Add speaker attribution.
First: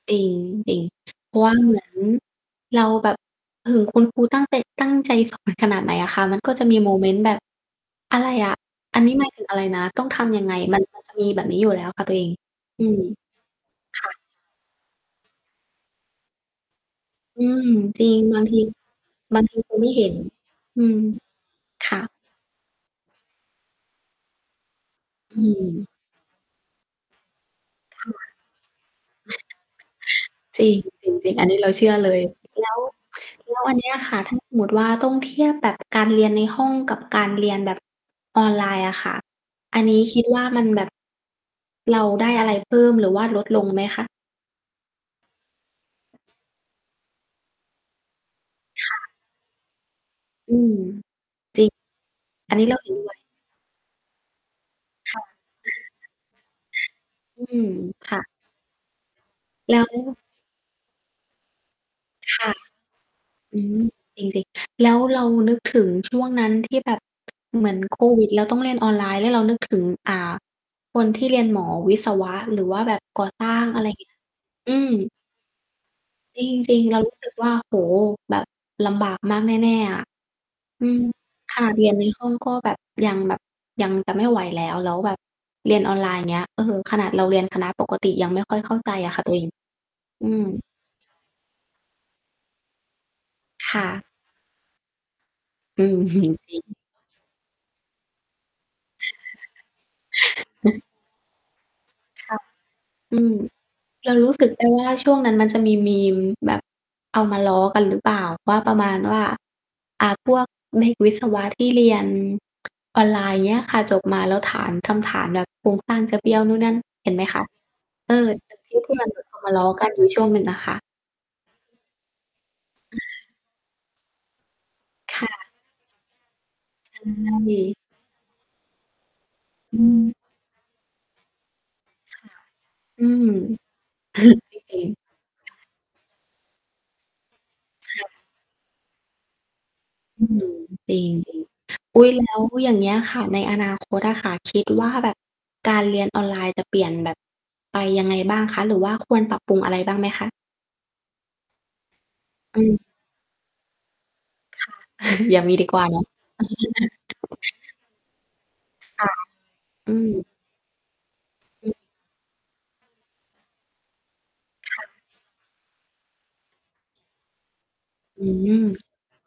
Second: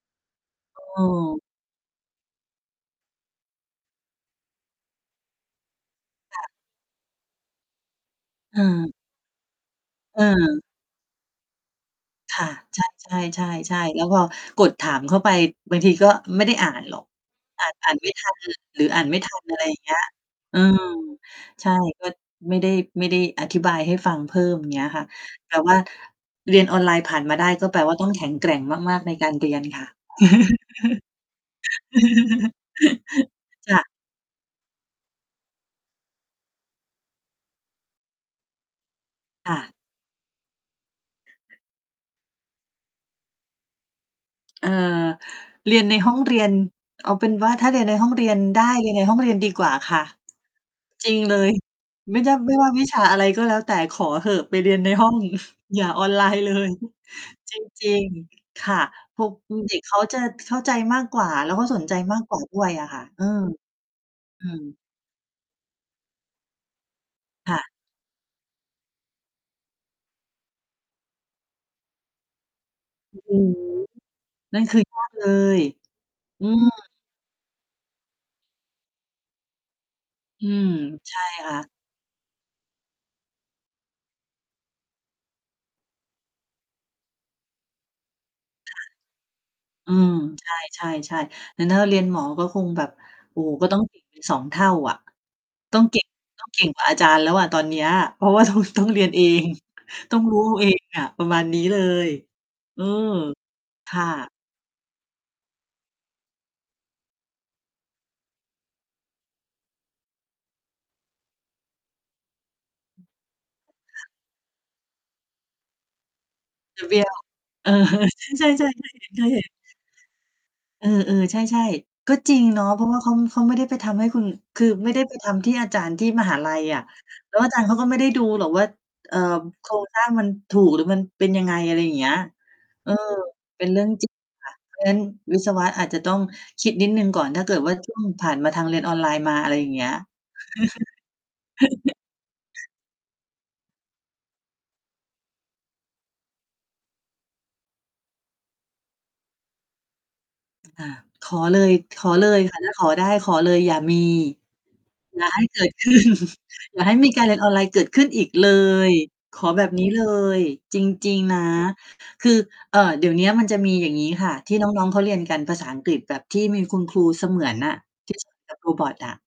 Speaker 1: จริง
Speaker 2: อื
Speaker 1: ๆ เพรา
Speaker 2: ม
Speaker 1: ะว่า เหมือนเราแบบ ถึงคุณครูตั้งใต ตั้งใจสอนขนาดไหนอะค่ะ มั
Speaker 2: ค
Speaker 1: น
Speaker 2: ่ะ
Speaker 1: ก็จะมีโมเมนต์แบบ อะไรอะ
Speaker 2: เออ
Speaker 1: อันนี้ หมายถึง อะไรนะ ต้องท
Speaker 2: เ
Speaker 1: ำยังไง
Speaker 2: ออ
Speaker 1: มัน ก็จะ มีแบบนี้อยู่แล้วค่ะตัวเอง
Speaker 2: ค่ะ ใ
Speaker 1: อืม
Speaker 2: ช่ ใช่ ๆ ๆ แ
Speaker 1: ค
Speaker 2: ล้ว
Speaker 1: ่
Speaker 2: พ
Speaker 1: ะ
Speaker 2: อกดถามเข้าไปบางทีก็ไม่ได้อ่านหรอก
Speaker 1: อืม
Speaker 2: อ่าน อ่าน
Speaker 1: จร
Speaker 2: ไ
Speaker 1: ิ
Speaker 2: ม่
Speaker 1: ง
Speaker 2: ทั
Speaker 1: บ
Speaker 2: น
Speaker 1: างที
Speaker 2: หรืออ่านไม่ท
Speaker 1: บ
Speaker 2: ั
Speaker 1: า
Speaker 2: น
Speaker 1: งท
Speaker 2: อ
Speaker 1: ี
Speaker 2: ะไร
Speaker 1: คร
Speaker 2: อ
Speaker 1: ู
Speaker 2: ย่าง
Speaker 1: ไ
Speaker 2: เ
Speaker 1: ม่
Speaker 2: งี้ย
Speaker 1: เห็น
Speaker 2: อื
Speaker 1: อ
Speaker 2: ม
Speaker 1: ืม
Speaker 2: ใช่
Speaker 1: ค่
Speaker 2: ก็
Speaker 1: ะ
Speaker 2: ไม่ได้ ไม่ได้อธิบายให้ฟังเพิ่ม อย่างเงี้ยค่ะ
Speaker 1: อื
Speaker 2: แต่ว่า
Speaker 1: ม
Speaker 2: เรียนออนไลน์ผ่านมาได้ ก็แปลว่า
Speaker 1: ค
Speaker 2: ต
Speaker 1: ่
Speaker 2: ้อ
Speaker 1: ะ
Speaker 2: งแข็งแกร่งมาก ๆ ในการเรียนค่ะ
Speaker 1: จริง จริง ๆ อันนี้เราเชื่อเลย แล้ว แล้ว
Speaker 2: จ
Speaker 1: อัน
Speaker 2: ๊
Speaker 1: นี้
Speaker 2: ะ
Speaker 1: อะค่ะ ถ้าสมมติว่าต้องเทียบแบบการเรียนในห้องกับการเรียนแบบออนไลน์อะค่ะ
Speaker 2: ค่ะ
Speaker 1: อันนี้คิดว่ามันแบบ เราได้อะไรเพิ่มหรือว่าลดลงไหมคะ?
Speaker 2: เออ เรียนในห้องเรียน เอาเป็นว่า ถ้าเรียนในห้องเรียนได้ เ
Speaker 1: ค
Speaker 2: รีย
Speaker 1: ่
Speaker 2: นใน
Speaker 1: ะ
Speaker 2: ห้องเรียนดีกว่าค่ะ
Speaker 1: อืม
Speaker 2: จริง เลย
Speaker 1: จริง
Speaker 2: ไม่ ด ไม
Speaker 1: อั
Speaker 2: ่
Speaker 1: นนี
Speaker 2: ว
Speaker 1: ้
Speaker 2: ่า
Speaker 1: เรา
Speaker 2: วิ
Speaker 1: เห็
Speaker 2: ช
Speaker 1: น
Speaker 2: า
Speaker 1: ด้ว
Speaker 2: อะไ
Speaker 1: ย
Speaker 2: รก็แล้วแต่ ขอเถอะไปเรียนใน ห้อ
Speaker 1: ค
Speaker 2: ง
Speaker 1: ่ะ
Speaker 2: อย่าออนไลน์เลย
Speaker 1: อื
Speaker 2: จ
Speaker 1: ม
Speaker 2: ริง
Speaker 1: ค่ะ
Speaker 2: ๆ ค่ะ พวก อือ เ
Speaker 1: แ
Speaker 2: ด
Speaker 1: ล
Speaker 2: ็
Speaker 1: ้
Speaker 2: ก
Speaker 1: ว
Speaker 2: เขาจะเข้าใจมากกว่า แล้วก็สนใจมากกว
Speaker 1: ค
Speaker 2: ่า
Speaker 1: ่ะ
Speaker 2: ด้วยอะค่ะ เออ
Speaker 1: อืม จริ
Speaker 2: อื
Speaker 1: ง ๆ ค่ะ
Speaker 2: ม
Speaker 1: แล้วเรานึกถึงช่วงนั้นที่แบบ
Speaker 2: ค่
Speaker 1: เ
Speaker 2: ะ
Speaker 1: หมือนโควิด แล้วต้องเรียนออนไลน์ แล้วเรานึกถึง อ่า คนที่เรียนหมอวิศวะหรือว่าแบบ
Speaker 2: อ
Speaker 1: ก่อ
Speaker 2: ื
Speaker 1: สร
Speaker 2: ม
Speaker 1: ้าง อะไร อย่างเงี้ย
Speaker 2: นั่น
Speaker 1: อื
Speaker 2: คือ
Speaker 1: ม
Speaker 2: ยาก เลย
Speaker 1: จ
Speaker 2: อืม
Speaker 1: ริง ๆ เรารู้สึกว่า โอ้โฮ แบบลำบากมากแน่ ๆ อะ
Speaker 2: อืม
Speaker 1: อือ
Speaker 2: ใช่ค่
Speaker 1: ข
Speaker 2: ะ
Speaker 1: นาดเรียนในห้องก็แบบ ยังแบบ ยังจะไม่ไหวแล้ว แล้วแบบเรียนออนไลน์ อย่างเงี้ย เออ ขนาดเราเรียนคณะปกติยังไม่ค่อยเ
Speaker 2: ค
Speaker 1: ข้า
Speaker 2: ่ะ
Speaker 1: ใจอะค่ะตัวเอง
Speaker 2: อืม
Speaker 1: อืม
Speaker 2: ใช่ ๆ ๆ แต่ถ้าเราเรียนหมอก็คงแบบ โอ้ ก็
Speaker 1: ค
Speaker 2: ต้อ
Speaker 1: ่
Speaker 2: งเก่
Speaker 1: ะ
Speaker 2: งเป็น 2 เท่าอะ ต้
Speaker 1: อ
Speaker 2: อ
Speaker 1: ื
Speaker 2: ง เ
Speaker 1: ม
Speaker 2: ก่ง
Speaker 1: จ
Speaker 2: ต้อง
Speaker 1: ริ
Speaker 2: เก่ง
Speaker 1: ง
Speaker 2: กว่าอาจารย์แล้วอะตอนเนี้ย เพราะว่าต้อง ต้องเรียนเอง ต้องรู้ เองอะ ประมาณนี้เลย
Speaker 1: ค่ะ
Speaker 2: เออ
Speaker 1: อืม
Speaker 2: ค่
Speaker 1: เราร
Speaker 2: ะ
Speaker 1: ู้สึกได้ว่า ช่วงนั้นมันจะมีมีม แบบเอามาล้อกันหรือเปล่า ว่าประมาณว่า อ่า พวกเด็กวิศวะที่เรียน
Speaker 2: อ
Speaker 1: อ
Speaker 2: ื
Speaker 1: อ
Speaker 2: อ
Speaker 1: นไลน์เงี้ยค่ะ จ
Speaker 2: ค
Speaker 1: บ
Speaker 2: ่ะ
Speaker 1: มาแล้วฐาน ทำฐานแบบโครงสร้างจะเบี้ยวนู่นนั่น
Speaker 2: จะเบี้ย
Speaker 1: เห็
Speaker 2: ว
Speaker 1: นไหมคะ
Speaker 2: เออ
Speaker 1: เออ
Speaker 2: ใช
Speaker 1: โดย
Speaker 2: ่
Speaker 1: ท
Speaker 2: ๆ
Speaker 1: ี
Speaker 2: ๆ
Speaker 1: ่
Speaker 2: เค
Speaker 1: เพ
Speaker 2: ย
Speaker 1: ื่อ
Speaker 2: เ
Speaker 1: นเหมือนเอ
Speaker 2: ห
Speaker 1: า
Speaker 2: ็
Speaker 1: ม
Speaker 2: น ๆ
Speaker 1: าล้อ กันอยู่ช่วงหนึ่งอะค่ะ
Speaker 2: เออ ๆ ใช่ ๆ ก็จริงเนาะ เพราะว่าเขา เขาไม่ได้ไปทำให้คุณ คือไม่ได้ไ
Speaker 1: ค
Speaker 2: ปท
Speaker 1: ่
Speaker 2: ำที
Speaker 1: ะ
Speaker 2: ่อาจารย์ที่มหาลัยอะ
Speaker 1: ใช
Speaker 2: แล้วอาจารย์เข
Speaker 1: ่
Speaker 2: าก็ไม่ได้ดูหรอกว่า เอ่อ โคร
Speaker 1: อื
Speaker 2: งสร้าง
Speaker 1: ม
Speaker 2: มันถูกหรือมันเป็นยังไง อะไรอย่างเงี้
Speaker 1: ค
Speaker 2: ย
Speaker 1: ่ะ
Speaker 2: เออ
Speaker 1: อืม
Speaker 2: เป็นเรื่อง จริง ค่ะ
Speaker 1: จ
Speaker 2: เพร
Speaker 1: ร
Speaker 2: า
Speaker 1: ิ
Speaker 2: ะ
Speaker 1: ง
Speaker 2: งั้น
Speaker 1: ๆ
Speaker 2: วิศ
Speaker 1: ค่
Speaker 2: ว
Speaker 1: ะ
Speaker 2: ะอาจจะต้องคิดนิดหนึ่งก่อน ถ้าเกิดว่า ช
Speaker 1: ค
Speaker 2: ่วง
Speaker 1: ่ะ
Speaker 2: ผ่านมาทางเรียนออนไลน์มา อะไรอย่างเงี้ย
Speaker 1: อืม จริง ๆ อุ๊ย แล้วอย่างเงี้ย ค่ะ ในอนาคตอะค่ะ คิดว่าแบบการเรียนออนไลน์จะเปลี่ยนแบบไปยังไงบ้างคะ หรือว่าควรปรับปรุงอะไรบ้างไหมคะ?
Speaker 2: อา ขอเลย ขอเลยค่
Speaker 1: อ
Speaker 2: ะ
Speaker 1: ื
Speaker 2: ถ้า
Speaker 1: ม
Speaker 2: ขอได้ ขอเลยอย่ามี
Speaker 1: ค่ะ
Speaker 2: อย่า
Speaker 1: อย
Speaker 2: ใ
Speaker 1: ่
Speaker 2: ห
Speaker 1: า
Speaker 2: ้
Speaker 1: มี
Speaker 2: เก
Speaker 1: ด
Speaker 2: ิ
Speaker 1: ี
Speaker 2: ด
Speaker 1: กว่
Speaker 2: ข
Speaker 1: า
Speaker 2: ึ้
Speaker 1: เนา
Speaker 2: น
Speaker 1: ะ
Speaker 2: อย่าให้มีการเรียนออนไลน์เกิดขึ้นอีกเลย
Speaker 1: ค่ะ
Speaker 2: ขอแบบนี้
Speaker 1: อื
Speaker 2: เล
Speaker 1: ม
Speaker 2: ยจริง ๆ นะ
Speaker 1: อืม
Speaker 2: คือ เอ่อ เดี๋ยวนี้มันจะมีอย่างงี้ค่ะ ที่น
Speaker 1: ค
Speaker 2: ้
Speaker 1: ่
Speaker 2: อง
Speaker 1: ะ
Speaker 2: ๆ เขาเรียนกันภาษาอังกฤษแบบที่มีคุณครูเสมือนน่ะ ที่
Speaker 1: อื
Speaker 2: ฝึก กับโร
Speaker 1: ม
Speaker 2: บอตอะ